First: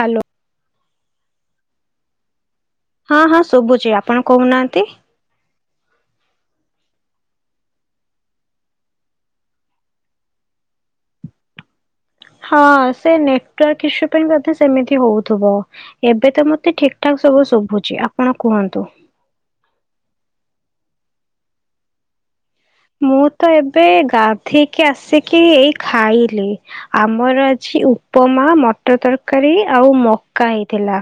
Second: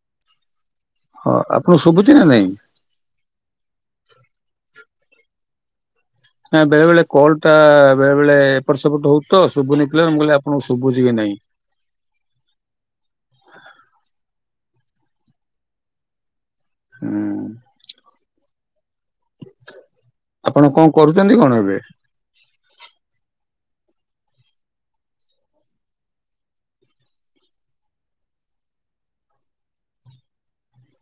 Hello. ହଁ ଆପଣ ଶୁବୁଚି ନା ନାଇଁ? ହଁ ହଁ ଶୁବୁଚି ଆପଣ କୋହୁନାହାନ୍ତି। ନା ବେଳେ ବେଳେ କଲ୍ ଟା ବେଳେ ବେଳେ ଏପଟ ସେପଟ ହୋଉଚି ତ ଶୁବୁନି କ୍ଳିଅର ମୁଁ କହିଲି ଆପଣଙ୍କୁ ଶୁବୁଚି କି ନାଇଁ। ହଁ ସେ ନେଟୱାର୍କ ଇସୁ ପାଇଁ ସେମିତି ହୋଉଥିବ ଏବେ ତ ମ ତେ ଠିକ୍ ଠାକ୍ ହୁଁ ସବୁ ଶୁବୁଚି ଆପଣ କୁହନ୍ତୁ। ଆପଣ କଣ କରୁଚନ୍ତି କଣ ଏବେ? ମୁଁ ତ ଏବେ ଗାଧୋଇକି ଆସିକି ଏଇ ଖାଇଲି। ଆମର ଆଜି ଉପମା, ମଟର ତରକାରୀ ଆଉ ମକା ହେଇଥିଲା।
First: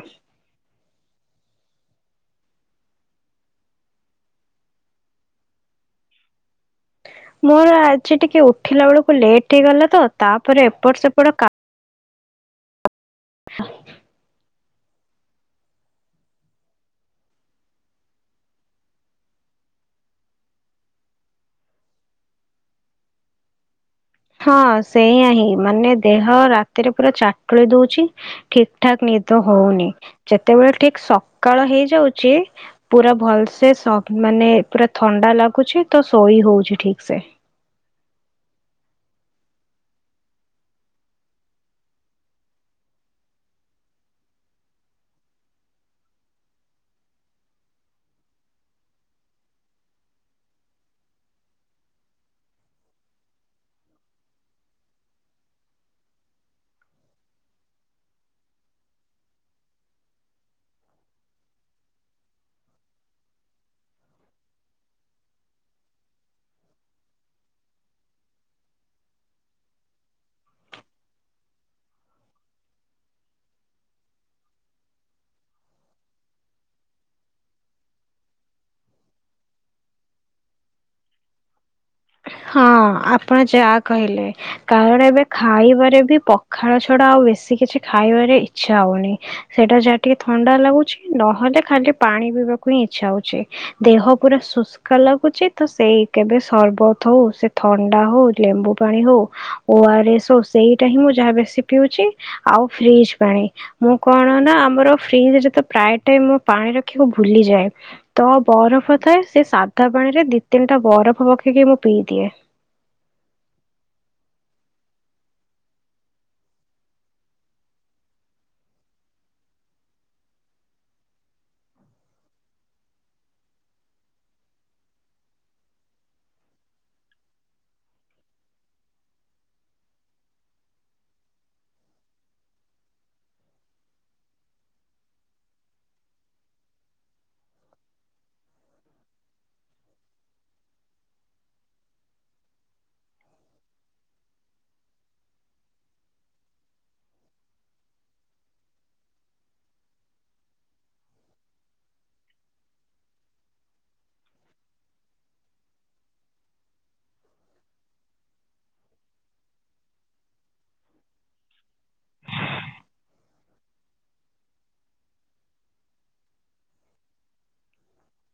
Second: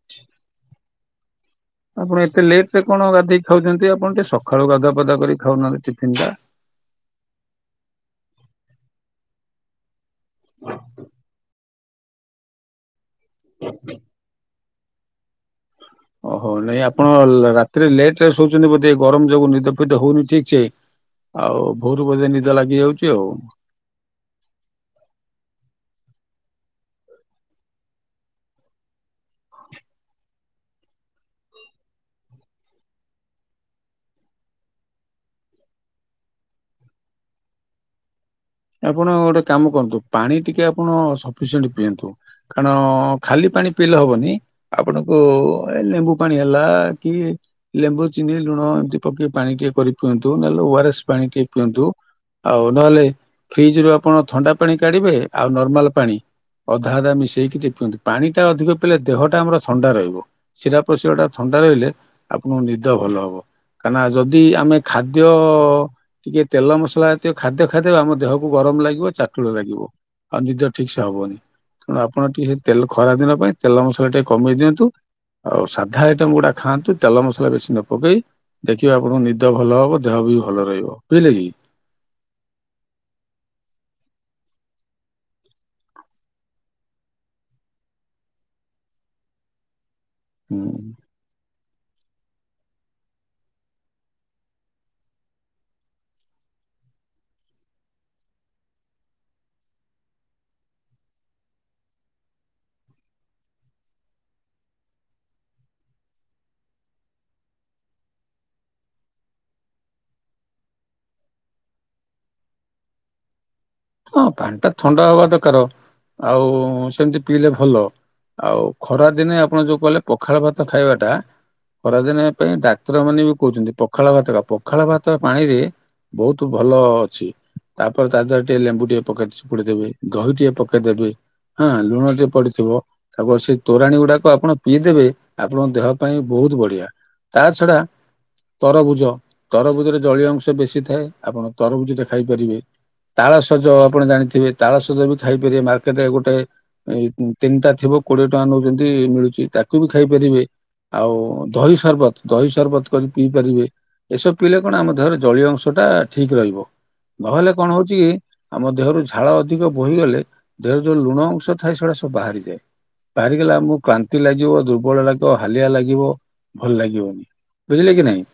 ଆପଣ ଏତେ ଲେଟରେ କଣ ଗାଧେଇ ଖାଉଚନ୍ତି। ଆପଣ ଟିକେ ସକାଳୁ ଗାଧୁଆ ପାଧୁଆ କରି କି ଖାଉନାହାନ୍ତି ଟିଫନ୍ ଟା। ମୋର ଆଜି ଟିକେ ଉଠିଲା ବେଳକୁ ଲେଟ୍ ହେଇ ଗଲା ତ, ତାପରେ ଏପଟ ସେପଟ କା [unintelligible] ଓହୋ‌ ନାଇଁ ଆପଣ ରାତିରେ ଲେଟରେ ଶୋଉଚନ୍ତି, ବୋଧେ ଗରମ ଯୋଗୁ ନିଦ ଫିଦ ହୋଉନି ଠିକ୍ ସେ। ଆଉ ଭୋରୁ ବୋଧେ ନିଦ ଲାଗିଯାଉଚି ଆଉ। ହଁ ସେଇୟା ହିଁ ମାନେ ଦେହ ରାତିରେ ପୁରା ଚାକୁଳେଇ ଦୋଉଚି। ଠିକ୍ ଠାକ୍ ନିଦ ହୋଉନି ଯେତେବେଳେ ଠିକ୍ ସକାଳ ହେଇଯାଉଚି। ପୁରା ଭଲସେ ସ ମାନେ ପୁରା ଥଣ୍ଡା ଲାଗୁଚି ତ ଶୋଇ ହୋଉଚି ଠିକସେ। ଆପଣ ଗୋଟେ କାମ କରନ୍ତୁ। ପାଣି ଟିକେ ଆପଣ ସଫିସିଏଣ୍ଟ ପିଅନ୍ତୁ। କାରଣ ଖାଲି ପାଣି ପିଇଲେ ହବନି। ଆପଣଙ୍କୁ ଏ ଲେମ୍ବୁ ପାଣି ହେଲା କି ଲେମ୍ବୁ ଚିନି ଲୁଣ ଏମତି ପକେଇ ପାଣି ଟିକେ କରି ପିଅନ୍ତୁ, ନହେଲେ ଓଆରଏସ୍ ପାଣି ଟିକେ ପିଅନ୍ତୁ। ଆଉ ନହେଲେ ଫ୍ରିଜ ରୁ ଆପଣ ଥଣ୍ଡା ପାଣି କାଢିବେ ଆଉ ନର୍ମାଲ ପାଣି। ଅଧା ଅଧା ମିଶେଇକି ଟିକେ ପିଅନ୍ତି। ପାଣିଟା ଅଧିକ ପିଇଲେ ଦେହଟା ଆମର ଥଣ୍ଡା ରହିବ। ଶୀରା ପ୍ରସିରାଟା ଥଣ୍ଡା ରହିଲେ ଆପଣଙ୍କୁ ନିଦ ଭଲ ହବ। କାହିଁନା ଯଦି ଆମେ ଖାଦ୍ୟ ଟିକେ ତେଲ ମସଲା ଜାତୀୟ ଖାଦ୍ୟ ଖାଇଦେଲେ ଆମ ଦେହ କୁ ଗରମ ଲାଗିବ, ଚାଟୁଳ ଲାଗିବ, ଆଉ ନିଦ ଠିକ୍ ସେ ହବନି। ତେଣୁ ଆପଣ ଟିକେ ସେ ତେଲ ଖରା ଦିନ ପାଇଁ ତେଲ ମସଲା ଟିକେ କମେଇ ଦିଅନ୍ତୁ। ଆଉ ସାଧା ଆଇଟମ୍ ଗୁଡା ଖାଆନ୍ତୁ, ତେଲ ମସଲା ବେଶୀ ନ ପକେଇ। ଦେଖିବେ ଆପଣଙ୍କୁ ନିଦ ଭଲ ହବ, ଦେହ ବି ଭଲ ରହିବ। ବୁଝିଲେ କି? ହଁ ଆପଣ ଯା କହିଲେ। କାରଣ ଏବେ ଖାଇବାରେ ବି ପଖାଳ ଛଡା ଆଉ ବେଶୀ କିଛି ଖାଇବାରେ ଇଚ୍ଛା ହଉନି। ସେଇଟା ଯାହା ଟିକେ ଥଣ୍ଡା ହୁଁ ଲାଗୁଛି, ନହେଲେ ଖାଲି ପାଣି ପିଇବାକୁ ହିଁ ଇଚ୍ଛା ହଉଛି। ଦେହ ପୁରା ଶୁଷ୍କା ଲାଗୁଛି ତ ସେଇ କେବେ ସର୍ବ ଥଉ ସେ ଥଣ୍ଡା ହଉ ଲେମ୍ବୁ ପାଣି ହଉ। ଓଆରେସ ସେଇଟା ହିଁ ମୁଁ ଯାହା ବେଶି ପିଉଛି। ଆଉ ଫ୍ରିଜ୍ ପାଣି। ମୁଁ କଣ ନା ଆମର ଫ୍ରିଜ୍ ରେ ତ ପ୍ରାୟ ଟାଇମ୍ ପାଣି ରଖିବାକୁ ଭୁଲିଯାଏ। ତ ବରଫ ଥାଏ ସେ ସାଧା ପାଣି ରେ ଦି ତିନିଟା ବରଫ ପକେଇକି ମୁଁ ପିଇଦିଏ। ହଁ ପାଣି ଟା ଥଣ୍ଡା ହବା ଦରକାର ଆଉ ସେମିତି ପିଇଲେ ଭଲ। ଆଉ ଖରା ଦିନେ ଆପଣ ଯୋଉ କହିଲେ ପଖାଳ ଭାତ ଖାଇବାଟା ଖରାଦିନ ପାଇଁ ଡାକ୍ତର ମାନେ ବି କହୁଛନ୍ତି ପଖାଳ ଭାତ ଖା, ପଖାଳ ଭାତ ପାଣି ରେ ବହୁତୁ ଭଲ ଅଛି, ତାପରେ ତା ଦେହର ଟେ ଲେମ୍ବୁ ଟିକେ ପକେଇ ଚପୁଡି ଦେବେ, ଦହି ଟିକେ ପକେଇଦେବେ, ହଁ ଲୁଣ ଟିକେ ପଡିଥିବ। ତାପରେ ସେଇ ତୋରାଣୀ ଗୁଡାକ ଆପଣ ପିଇଦେବେ ଆପଣଙ୍କ ଦେହ ପାଇଁ ବହୁତ ବଢିଆ। ତା ଛଡ଼ା ତରଭୁଜ, ତରଭୁଜରେ ଜଳୀୟ ଅଂଶ ବେଶୀ ଥାଏ ଆପଣ ତରଭୁଜ ଟା ଖାଇପାରିବେ। ତାଳସଜ ଆପଣ ଜାଣିଥିବେ, ତାଳସଜ ବି ଖାଇପାରିବେ ମାର୍କେଟ୍ ରେ ଗୋଟେ ଏଇ ତିନିଟା ଥିବ କୋଡିଏ ଟଙ୍କା ନଉଚନ୍ତି ମିଳୁଛି ତାକୁ ବି ଖାଇପାରିବେ। ଆଉ ଦହି ସର୍ବତ ଦହି ସର୍ବତ କରି ପିଇ ପାରିବେ। ଏସବୁ ପିଇଲେ କଣ ଆମ ଦେହର ଜଳୀୟ ଅଂଶ ଟା ଠିକ ରହିବ। ନହେଲେ କଣ ହଉ ଚି ଆମ ଦେହରୁ ଝାଳ ଅଧିକ ବୋହିଗଲେ ଦେହରେ ଯୋଉ ଲୁଣ ଅଂଶ ଥାଏ ସେଉଡା ସବୁ ବାହାରିଯାଏ। ବାହାରିଗଲେ ଆମକୁ କାନ୍ତି ଲାଗିବ, ଦୁର୍ବଳ ଲାଗିବ, ହାଲିଆ ଲାଗିବ, ଭଲ ଲାଗିବନି। ବୁଝିଲେ କି ନାଇଁ?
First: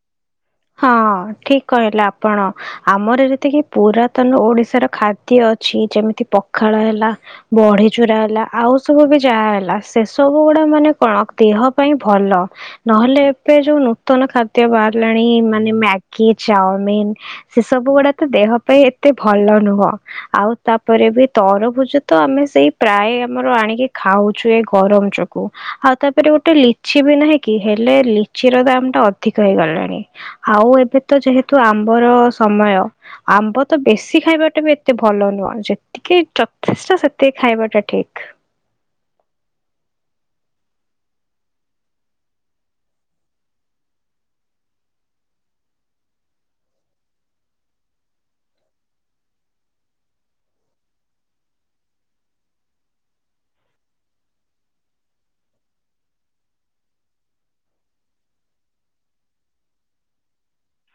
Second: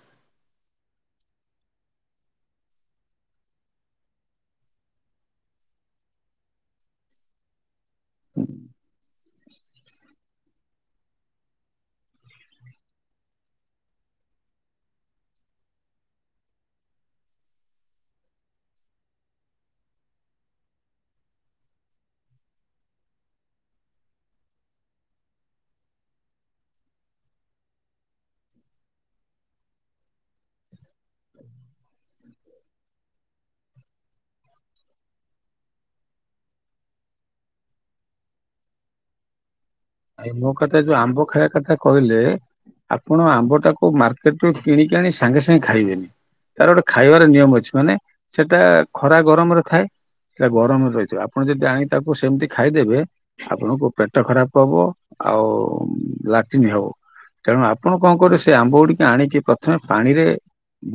ହଁ ଠିକ୍ କହିଲେ ଆପଣ। ଆମର ଯେତିକି ପୁରାତନ ଓଡିଶାର ଖାଦ୍ୟ ଅଛି ଯେମିତି ପଖାଳ ହେଲା। ବଢି ଚୁରା ହେଲା ଆଉ ସବୁ ବି ଯାହା ହେଲା। ସେସବୁ ଗୁଡ଼ା ମାନେ କଣ ଦେହ ପାଇଁ ଭଲ। ନହେଲେ ଏବେ ଯୋଉ ନୂତନ ଖାଦ୍ୟ ବାହାରିଲାଣି ମାନେ ମ୍ୟାଗି, ଚାଉମିନ୍। ସେ ସବୁ ଗୁଡା ତ ଦେହ ପାଇଁ ଏତେ ଭଲ ନୁହଁ। ଆଉ ତାପରେ ବି ତରଭୁଜ ତ ଆମେ ସେଇ ପ୍ରାୟ ଆମର ଆଣିକି ଖାଉଛୁ ଏ ଗରମ ଯୋଗ ଗୁ, ଆଉ ତାପରେ ଗୋଟେ ଲିଚି ବି ନାହିଁ କି? ହେଲେ ଲିଚି ର ଦାମ୍ ଟା ଅଧିକ ହେଇଗଲାଣି। ଆଉ ଏବେ ତ ଯେହେତୁ ଆମ୍ବର ସମୟ। ଆମ୍ବ ତ ବେଶୀ ଖାଇବାଟା ବି ଏତେ ଭଲ ନୁହଁ, ଯେ ଟିକେ ଯଥେଷ୍ଟ ସେତିକି ଖାଇବା ଟା ଠିକ। ଆଇ ମୋ କଥା ଯୋଉ ଆମ୍ବ ଖାଇବା କଥା କହିଲେ ଆପଣ ଆମ୍ବଟାକୁ ମାର୍କେଟ୍ ରୁ କିଣିକି ଆଣି ସାଙ୍ଗେ ସାଙ୍ଗେ ଖାଇବେନି। ତାର ଗୋଟେ ଖାଇବାର ନିୟମ ଅଛି, ମାନେ ସେଟା ଖରା ଗରମରେ ଥାଏ। ସେଟା ଗରମରେ ରହିଥିବ ଆପଣ ଯଦି ଆଣି ତାକୁ ସେମିତି ଖାଇଦେବେ, ଆପଣଙ୍କ ପେଟ ଖରାପ ହବ, ଆଉ ଲାଟିନ୍ ହବ। ତେଣୁ ଆପଣ କଣ କରିବେ ସେ ଆମ୍ବ ଗୁଡିକ ଆଣିକି ପ୍ରଥମେ ପାଣିରେ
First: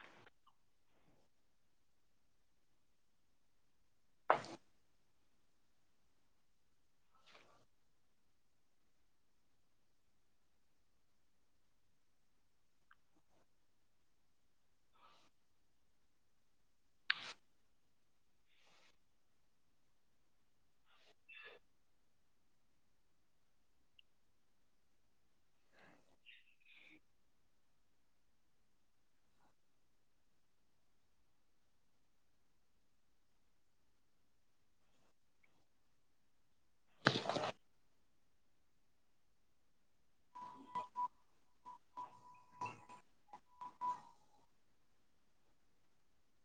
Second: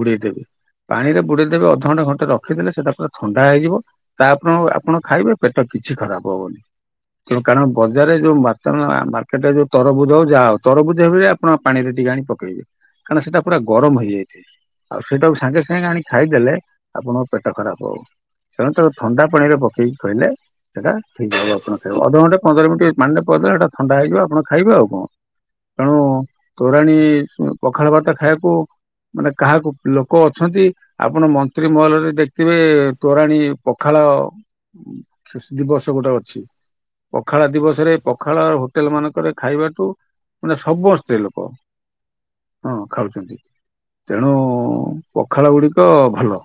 ବୁଡେଇଦେବେ। ପାଣିରେ ବୁଡେଇଦେବେ ଅଧଘଣ୍ଟା ଘଣ୍ଟେ ରଖିଦେଲେ ସେଟା ପୁରା ଥଣ୍ଡା ହେଇଯିବ। ତାପରେ ଆପଣ ଖାଇବେ ପେଟ କିଛି ଖରାପ ହବନି ତା କାରଣ ବଜାରରେ ଯୋଉ। ମା ମାର୍କେଟ ରେ ଯୋଉ ତରଭୁଜ ହଉ ଯାହାହଉ ତରଭୁଜ ହେ ଆପଣ ପାଣିରେ ଟିକେ ଆଣି ପକେଇବେ। କାରଣ ସେଇଟା ପୁରା ଗରମ ହେଇଯାଇଥାଏ। ଆଉ ସେଇଟାକୁ ସାଙ୍ଗେ ସାଙ୍ଗେ ଆଣି ଖାଇଦେଲେ ଆପଣଙ୍କ ପେଟ ଖରାପ ହବ। ତେଣୁ ଥଣ୍ଡା ପାଣିରେ ପକେଇକି ଖାଇଲେ ସେଇଟା ଠିକ୍ ଆପଣ ଖାଇ ଅଧଘଣ୍ଟେ ପନ୍ଦର ମିନିଟ୍ ପାଣିରେ କଦଲେ ଏଟା ଥଣ୍ଡା ହେଇଯିବ ଆପଣ ଖାଇବେ ଆଉ କଣ। ତେଣୁ ତୋରାଣୀ ପଖାଳ ଭାତ ଖାଇବାକୁ ମାନେ କାହାକୁ ଲୋକ ଅଛନ୍ତି। ଆପଣ ମନ୍ତ୍ର୍ରୀ ମହଲରେ ଦେଖିଥିବେ ତୋରାଣି ପଖାଳ। ଦିବସ ଗୋଟେ ଅଛି ପଖାଳ ଦିବସରେ ପଖାଳ ଖାଳ ହୋଟେଲ ମାନଙ୍କରେ ଖାଇବାଠୁ ମାନେ ସମସ୍ତେ ହଁ ଖାଉଛନ୍ତି ତେଣୁ ପଖାଳ ଗୁଡିକ ଭଲ।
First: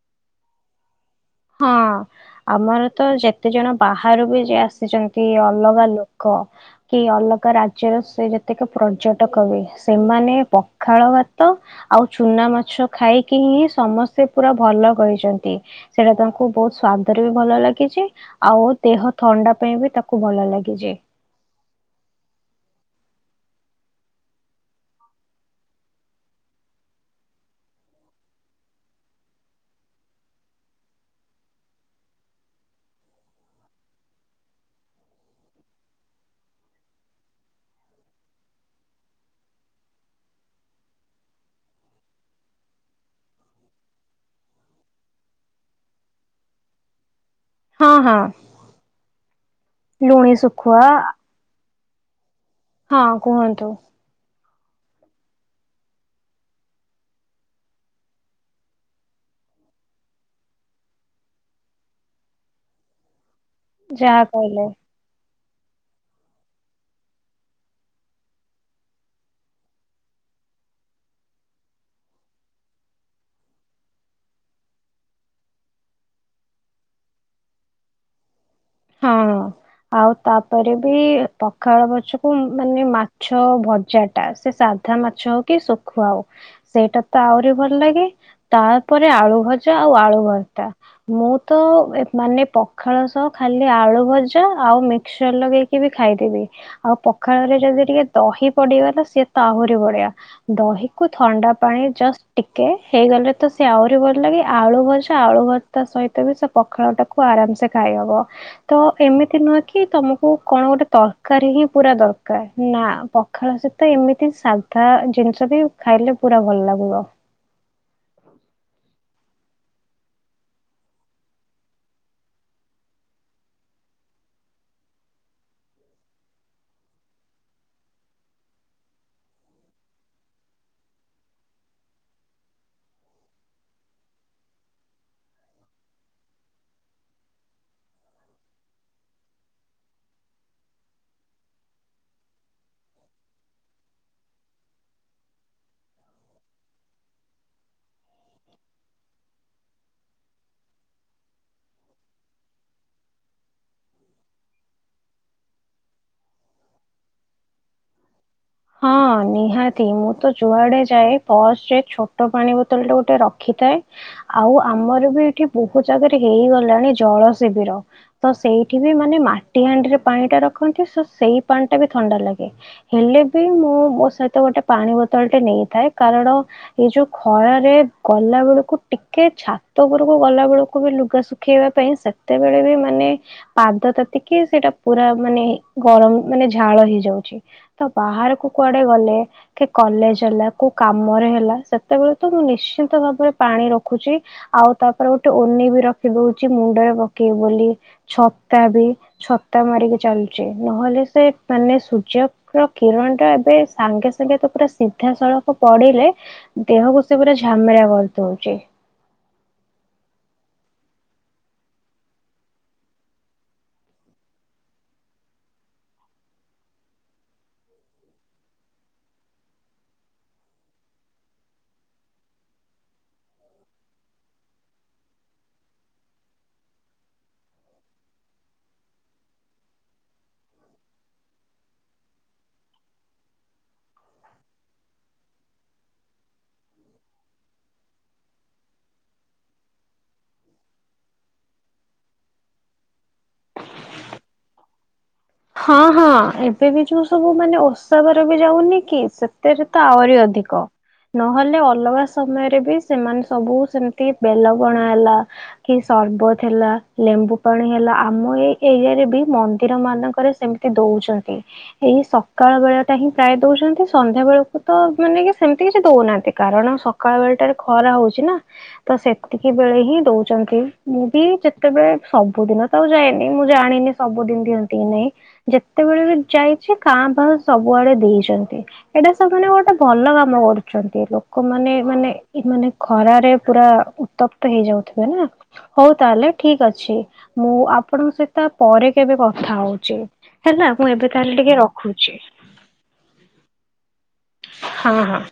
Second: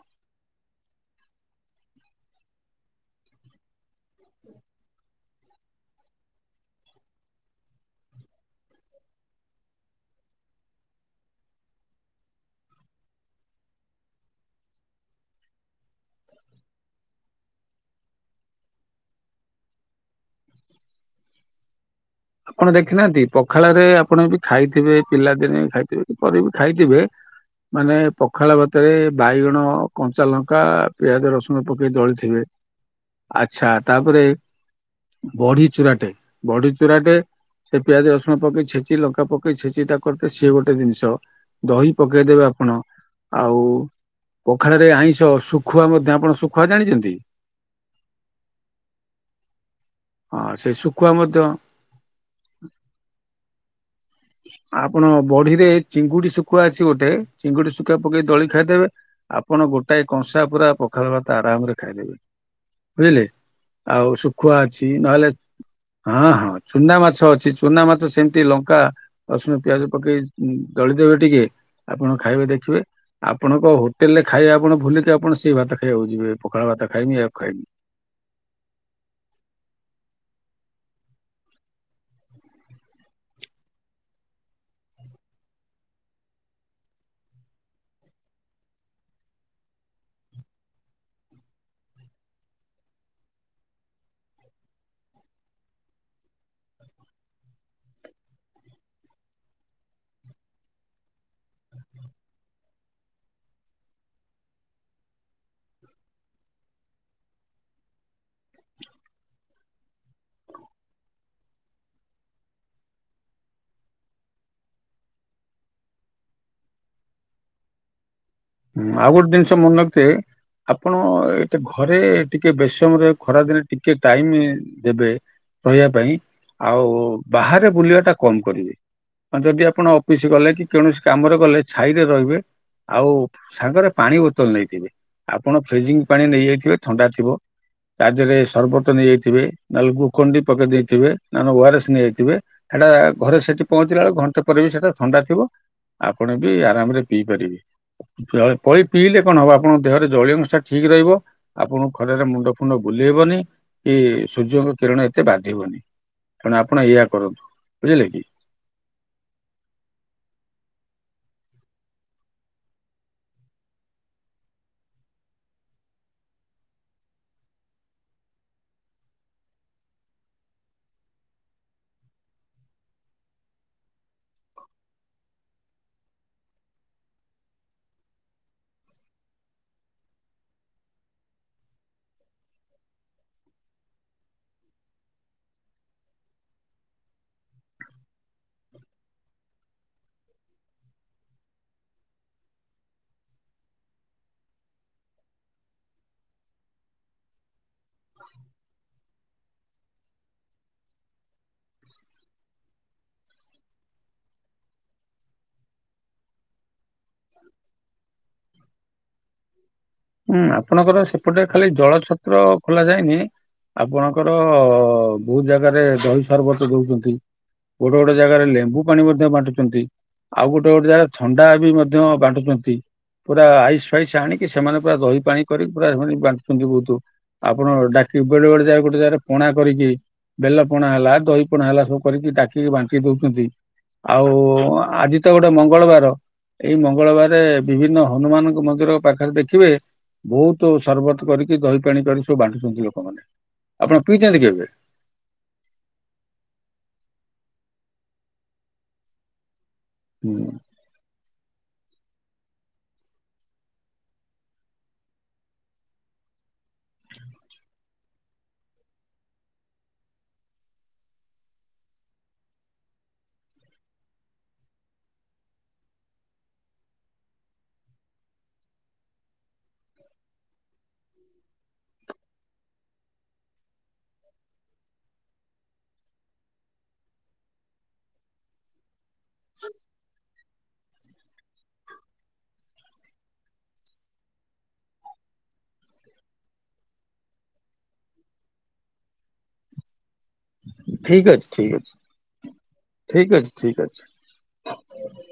ହଁ। ଆମର ତ ଯେତେ ଜଣ ବାହାରୁ ବି ଯଏ ଆସିଛନ୍ତି ଅଲଗା ଲୋକ କି ଅଲଗା ରାଜ୍ୟର ସେ ଯେତକ ପର୍ଯ୍ୟଟକ ହୁଏ ସେମାନେ ପଖାଳ ଭାତ ଆଉ ଚୁନା ମାଛ ଖାଇକି ହିଁ ସମସ୍ତେ ପୁରା ଭଲ କହିଛନ୍ତି। ସେଇଟା ତାଙ୍କୁ ବହୁତ ସ୍ଵାଦରେ ବି ଭଲ ଲାଗିଛି। ଆଉ ଦେହ ଥଣ୍ଡା ପାଇଁ ବି ତାକୁ ଭଲ ଲାଗିଚି। ଆପଣ ଦେଖିନାହାନ୍ତି ପଖାଳରେ ଆପଣ ବି ଖାଇଥିବେ ପିଲାଦିନେ ଖାଇଥିବେ କି ପରେ ବି ଖାଇଥିବେ। ମାନେ ପଖାଳ ଭାତରେ ବାଇଗଣ, କଞ୍ଚା ଲଙ୍କା, ପିଆଜ, ରସୁଣ ପକେଇ ଦଳିଥିବେ। ଆଛା ତାପରେ ବଢି ଚୁରାଟେ ବଢି ଚୁରା ଚୁରାଟେ ସେ ପିଆଜ, ରସୁଣ ପକେଇ ଛେଚି ଲଙ୍କା ପକେଇ ଛେଚି ତା କରିତେ ସିଏ ଗୋଟେ ଜିନିଷ। ଦହି ପକେଇଦେବେ ଆପଣ ଆଉ ପଖାଳରେ ଆଇଁଷ ଶୁଖୁଆ ମଧ୍ୟ ଆପଣ ଶୁଖୁଆ ଜାଣିଛନ୍ତି? ହଁ ହଁ ହଁ ସେଇ ଶୁଖୁଆ ମଧ୍ୟ। [inaudible] ହଁ କୁହନ୍ତୁ। ଆପଣ ବଢିରେ ଚିଙ୍ଗୁଡି ଶୁଖୁଆ ଅଛି ଗୋଟେ ଚିଙ୍ଗୁଡି ଶୁଖୁଆ ପକେଇ ଦଳି ଖାଇଦେବେ ଆପଣ ଗୋଟାଏ କଂସା ପୁରା ପଖାଳ ଭାତ ଆରାମ ରେ ଖାଇଦେବେ ବୁଝିଲେ। ଆଉ ଯାହା ଶୁଖୁଆ କହିଲେ। ଅଛି। ନହେଲେ ହଁ ହଁ ଚୁନା ମାଛ ଅଛି ଚୁନା ମାଛ ସେମିତି ଲଙ୍କା ରସୁଣ, ପିଆଜ ପକେଇ ଦଳିଦେବେ ଟିକେ ଆପଣ ଖାଇବେ ଦେଖିବେ ଆପଣଙ୍କ ହୋଟେଲ ରେ ଖାଇବା ଆପଣ ଭୁଲିକି ଆପଣ ସେଇ ଭାତ ଖାଇବାକୁ ଯିବେ ପଖାଳ ଭାତ ଖାଇବି ୟକୁ ଖାଇବି। ହଁ। ଆଉ ତାପରେ ବି ପଖାଳ ଭାତକୁ ମାନେ ମାଛ ଭଜା ଟା ସେ ସା ଧା ମାଛ ହଉ କି ଶୁଖୁଆ ହଉ ସେଇଟା ତ ଆହୁରି ଭଲ ଲାଗେ। ତାପରେ ଆଳୁ ଭଜା ଆଉ ଆଳୁ ଭର୍ତା। ମୁଁ ତ ମାନେ ପଖାଳ ସହ ଖାଲି ଆଳୁ ଭଜା ଆଉ ମିକ୍ସର ଲଗେଇକି ବି ଖାଇଦିଏ। ଆଉ ପଖାଳରେ ଯଦି ଟିକେ ଦହି ପଡିଗଲା ସିଏତ ଆହୁରି ବଢିଆ। ଦହିକୁ ଥଣ୍ଡା ପାଣି ଜଷ୍ଟ ଟିକେ ହେଇଗଲେ ତ ସେ ଆହୁରି ଭଲ ଲାଗେ ଆଳୁ ଭଜା ଆଳୁ ଭ ତା ସହିତ ବି ସେ ପଖାଳ ଟାକୁ ଆରାମସେ ଖାଇଦବ। ତ ଏମିତି ନୁହେଁ କି ତମକୁ କଣ ଗୋଟେ ତରକାରୀ ହିଁ ପୁରା ଦରକାର ନା ପ ପଖାଳ ସହିତ ଏମିତି ସାଧା ଜିନିଷ ବି ଖାଇଲେ ପୁରା ଭଲ ଲାଗିବ। ହଁ ଆଉ ଗୋଟ ଜିନିସ ମନରଖିଥିବେ ଆପଣ ଏଟେ ଘରେ ଟିକେ ବେଶୀ ସମୟ ଖରାଦିନେ ଟିକେ ଟାଇମ ଦେବେ ରହିବା ପାଇଁ ଆଉ ବାହାରେ ବୁଲିବାଟା କମ କରିବେ। ହଁ ଯଦି ଆପଣ ଅଫିସ ଗଲେ କି କୌଣସି କାମରେ ଗଲେ ଛାଇରେ ରହିବେ ଆଉ ସାଙ୍ଗରେ ପାଣି ବୋତଲ ନେଇଥିବେ ଆପଣ ଫ୍ରିଜିଙ୍ଗ ପାଣି ନେଇଯାଇଥିବେ ଥଣ୍ଡା ଥିବ ତାଦେହରେ ସରବତ ନେଇଯାଇଥିବେ ନହେଲେ ଗୁକଣ୍ଡି ପକେଇ ଦେଇଥିବେ ନଲେ ଓଆରରେସ୍ ନେଇଯାଇଥିବେ ସେଟା ଘରେ ସେଠି ପହଞ୍ଚିଲା ବେଳକୁ ଘଣ୍ଟେ ପରେ ବି ସେଟା ଥଣ୍ଡା ଥିବ ଆପଣ ବି ଆରାମରେ ପିଇ ପାରିବେ। ପଳି ପିଇଲେ କଣ ହବ ଆପଣଙ୍କ ଦେହରେ ଜଳୀୟ ଅଂଶ ଠିକ୍ ରହିବ ଆପଣଙ୍କୁ ଖରାରେ ମୁଣ୍ଡ ଫୁଣ୍ଡ ବୁଲେଇବନି କି ସୂର୍ଯ୍ୟଙ୍କ କିରଣ ଏତେ ବାଧିବନି? ତେଣୁ ଆପଣ ଏଇଆ କରନ୍ତୁ ବୁଝିଲେ କି? ହଁ ନିହାତି ମୁଁ ତ ଯୁଆଡେ ଯାଏ ପସରେ ଛୋଟ ପାଣି ବୋତଲ ଟା ଗୋଟେ ରଖିଥାଏ। ଆଉ ଆମର ବି ଏଠି ବହୁତ ଜାଗାରେ ହେଇଗଲାଣି ଜଳ ଶିବିର ତ ସେଇଠି ବି ମାନେ ମାଟି ହାଣ୍ଡିରେ ପାଣିଟା ରଖନ୍ତି ତ ସେଇ ପାଣି ଟା ବି ଥଣ୍ଡା ଲାଗେ। ହେଲେ ବି ମୁଁ ମୋ ସହିତ ଗୋଟେ ପାଣି ବୋତଲ ଟେ ନେଇଥାଏ କାରଣ ଏଇ ଯୋଉ ଖରାରେ ଗଲା ବେଳକୁ ଟିକେ ଛାତ ଉପରକୁ ଗଲା ବେଳକୁ ବି ଲୁଗାସୁଖ ଖେଇବା ପାଇଁ ସେତେବେଳେ ବି ମାନେ ପାଦ ତାତିକି ସେଇଟା ପୁରା ମାନେ ଗରମ ମାନେ ଝାଳ ହେଇଯାଉଛି। ତ ବାହାରକୁ କୁଆଡେ ଗଲେ କି କଲେଜ ହେଲା କୋଉ କାମରେ ହେଲା ସେତେବେଳେ ତ ମୁଁ ନିଶ୍ଚିନ୍ତ ଭାବରେ ପାଣି ରଖୁଛି। ଆଉ ତାପରେ ଗୋଟେ ଓନି ବି ରଖି ଦଉଛି ମୁଣ୍ଡରେ ପକେଇବି ବୋଲି। ଛତା ବି ଛତା ମାରିକି ଚାଲୁଛି ନହେଲେ ସେ ମାନେ ସୂର୍ଯ୍ୟ କିରଣଟା ଏବେ ସାଙ୍ଗେ ସାଙ୍ଗେ ତ ପୁରା ସିଧାସଳଖ ପଡିଲେ ଦେହକୁ ସେ ପୁରା ଝାମେରା କରିଦଉଛି। ହୁଁ ଆପଣଙ୍କର ସେପଟେ ଖାଲି ଜଳଛତ୍ର ଖୋଲା ଯାଏନି ଆପଣଙ୍କର ବହୁ ଜାଗାରେ ଦହି ସରବତ ଦଉଛନ୍ତି। ଗୋଟେ ଗୋଟେ ଜାଗାରେ ଲେମ୍ବୁ ପାଣି ମଧ୍ୟ ବାଣ୍ଟୁଛନ୍ତି। ଆଉ ଗୋଟେ ଗୋଟେ ଜାଗାରେ ଥଣ୍ଡା ବି ମଧ୍ୟ ବାଣ୍ଟୁଛନ୍ତି ପୁରା ଆଇସ୍ ଫାଇସ୍ ଆଣି କି ସେମାନେ ପୁରା ଦହି ପାଣି କରିକି ପୁରା ବାଣ୍ଟୁଛନ୍ତି ବହୁତୁ। ଆପଣ ଡାକି ବେଳେ ବେଳେ ଜାଗା ଗୋଟେ ଜାଗାରେ ପଣା କରିକି ବେଲ ପଣା ହେଲା ଦହି ପଣା ହେଲା ସବୁ କରିକି ଡାକିକି ବାଣ୍ଟି ଦଉଛନ୍ତି। ଆଉ ଆଜି ତ ଗୋଟେ ମଙ୍ଗଳବାର। ଏଇ ମଙ୍ଗଳବାରେ ବିଭିନ୍ନ ହନୁମାନଙ୍କ ମନ୍ଦିର ପାଖ ରେ ଦେଖିବେ ବହୁତ ସରବତ କରିକି ଦହି ପାଣି କରି ସବୁ ବାଣ୍ଟୁଛନ୍ତି ଲୋକମାନେ। ଆପଣ ପଇଛନ୍ତି କେବେ? ହଁ ହଁ ଏବେ ବି ଯୋଉ ସବୁ ମାନେ ଓଷାାବାର ବି ଯାଉନି କି ସେ ସେତେରେ ତ ଆହୁରି ହୁଁ ଅଧିକ। ନହେଲେ ଅଲଗା ସମୟରେ ବି ସେମାନେ ସବୁ ସେମିତି ବେଲ ପଣା ହେଲା କି ସର୍ବତ ହେଲା ଲେମ୍ବୁ ପାଣି ହେଲା ଆମ ଏଇ ଏରିଆରେ ବି ମନ୍ଦିର ମାନଙ୍କ ଙ୍କରେ ସେମିତି ଦଉଛନ୍ତି। ଏଇ ସକାଳ ବେଳଟା ହିଁ ପ୍ରାୟ ଦଉଛନ୍ତି ସନ୍ଧ୍ୟା ବେଳକୁ ତ ମାନେ କି ସେମିତି କିଛି ଦଉନାହାନ୍ତି କାରଣ ସକାଳ ବେଳଟାରେ ଖରା ହଉଛି ନା ତ ସେତିକି ବେଳେ ହିଁ ଦଉଛନ୍ତି ମୁଁ ବି ଯେତେବେଳେ ସବୁଦିନ ତ ଆଉ ଯାଏନି ମୁଁ ଜାଣିନି ସବୁଦିନ ଦିଅନ୍ତି କି ନାଇଁ? ଯେତେବେଳେଳ ବି ଯାଇଛି କାଁ ବାହା ସବୁଆଡେ ଦେଇଛନ୍ତି ଏଇଟା [unintelligible] ଗୋଟେ ଭଲ କାମ କରୁଛନ୍ତି ହେଲେ। ଲୋକମାନେ-ମାନେ ଏମାନେ ଖରାରେ ପୁରା ଉତ୍ତପ୍ତ ହେଇଯାଉଥିବେ ନା। ହଉ ତାହେଲେ ଠିକ୍ ଅଛି, ମୁଁ ଆପଣଙ୍କ ସହିତ ପରେ କେବେ କଥା ହଉଛି। ହେଲା, ମୁଁ ଏବେ ଠିକ ତାହେଲେ ଟିକେ ଅଛି ଠିକ ଅଛି ରଖୁଛି। ଠିକ ଅଛି ଠିକ ଅଛି। ହଁ-ହଁ।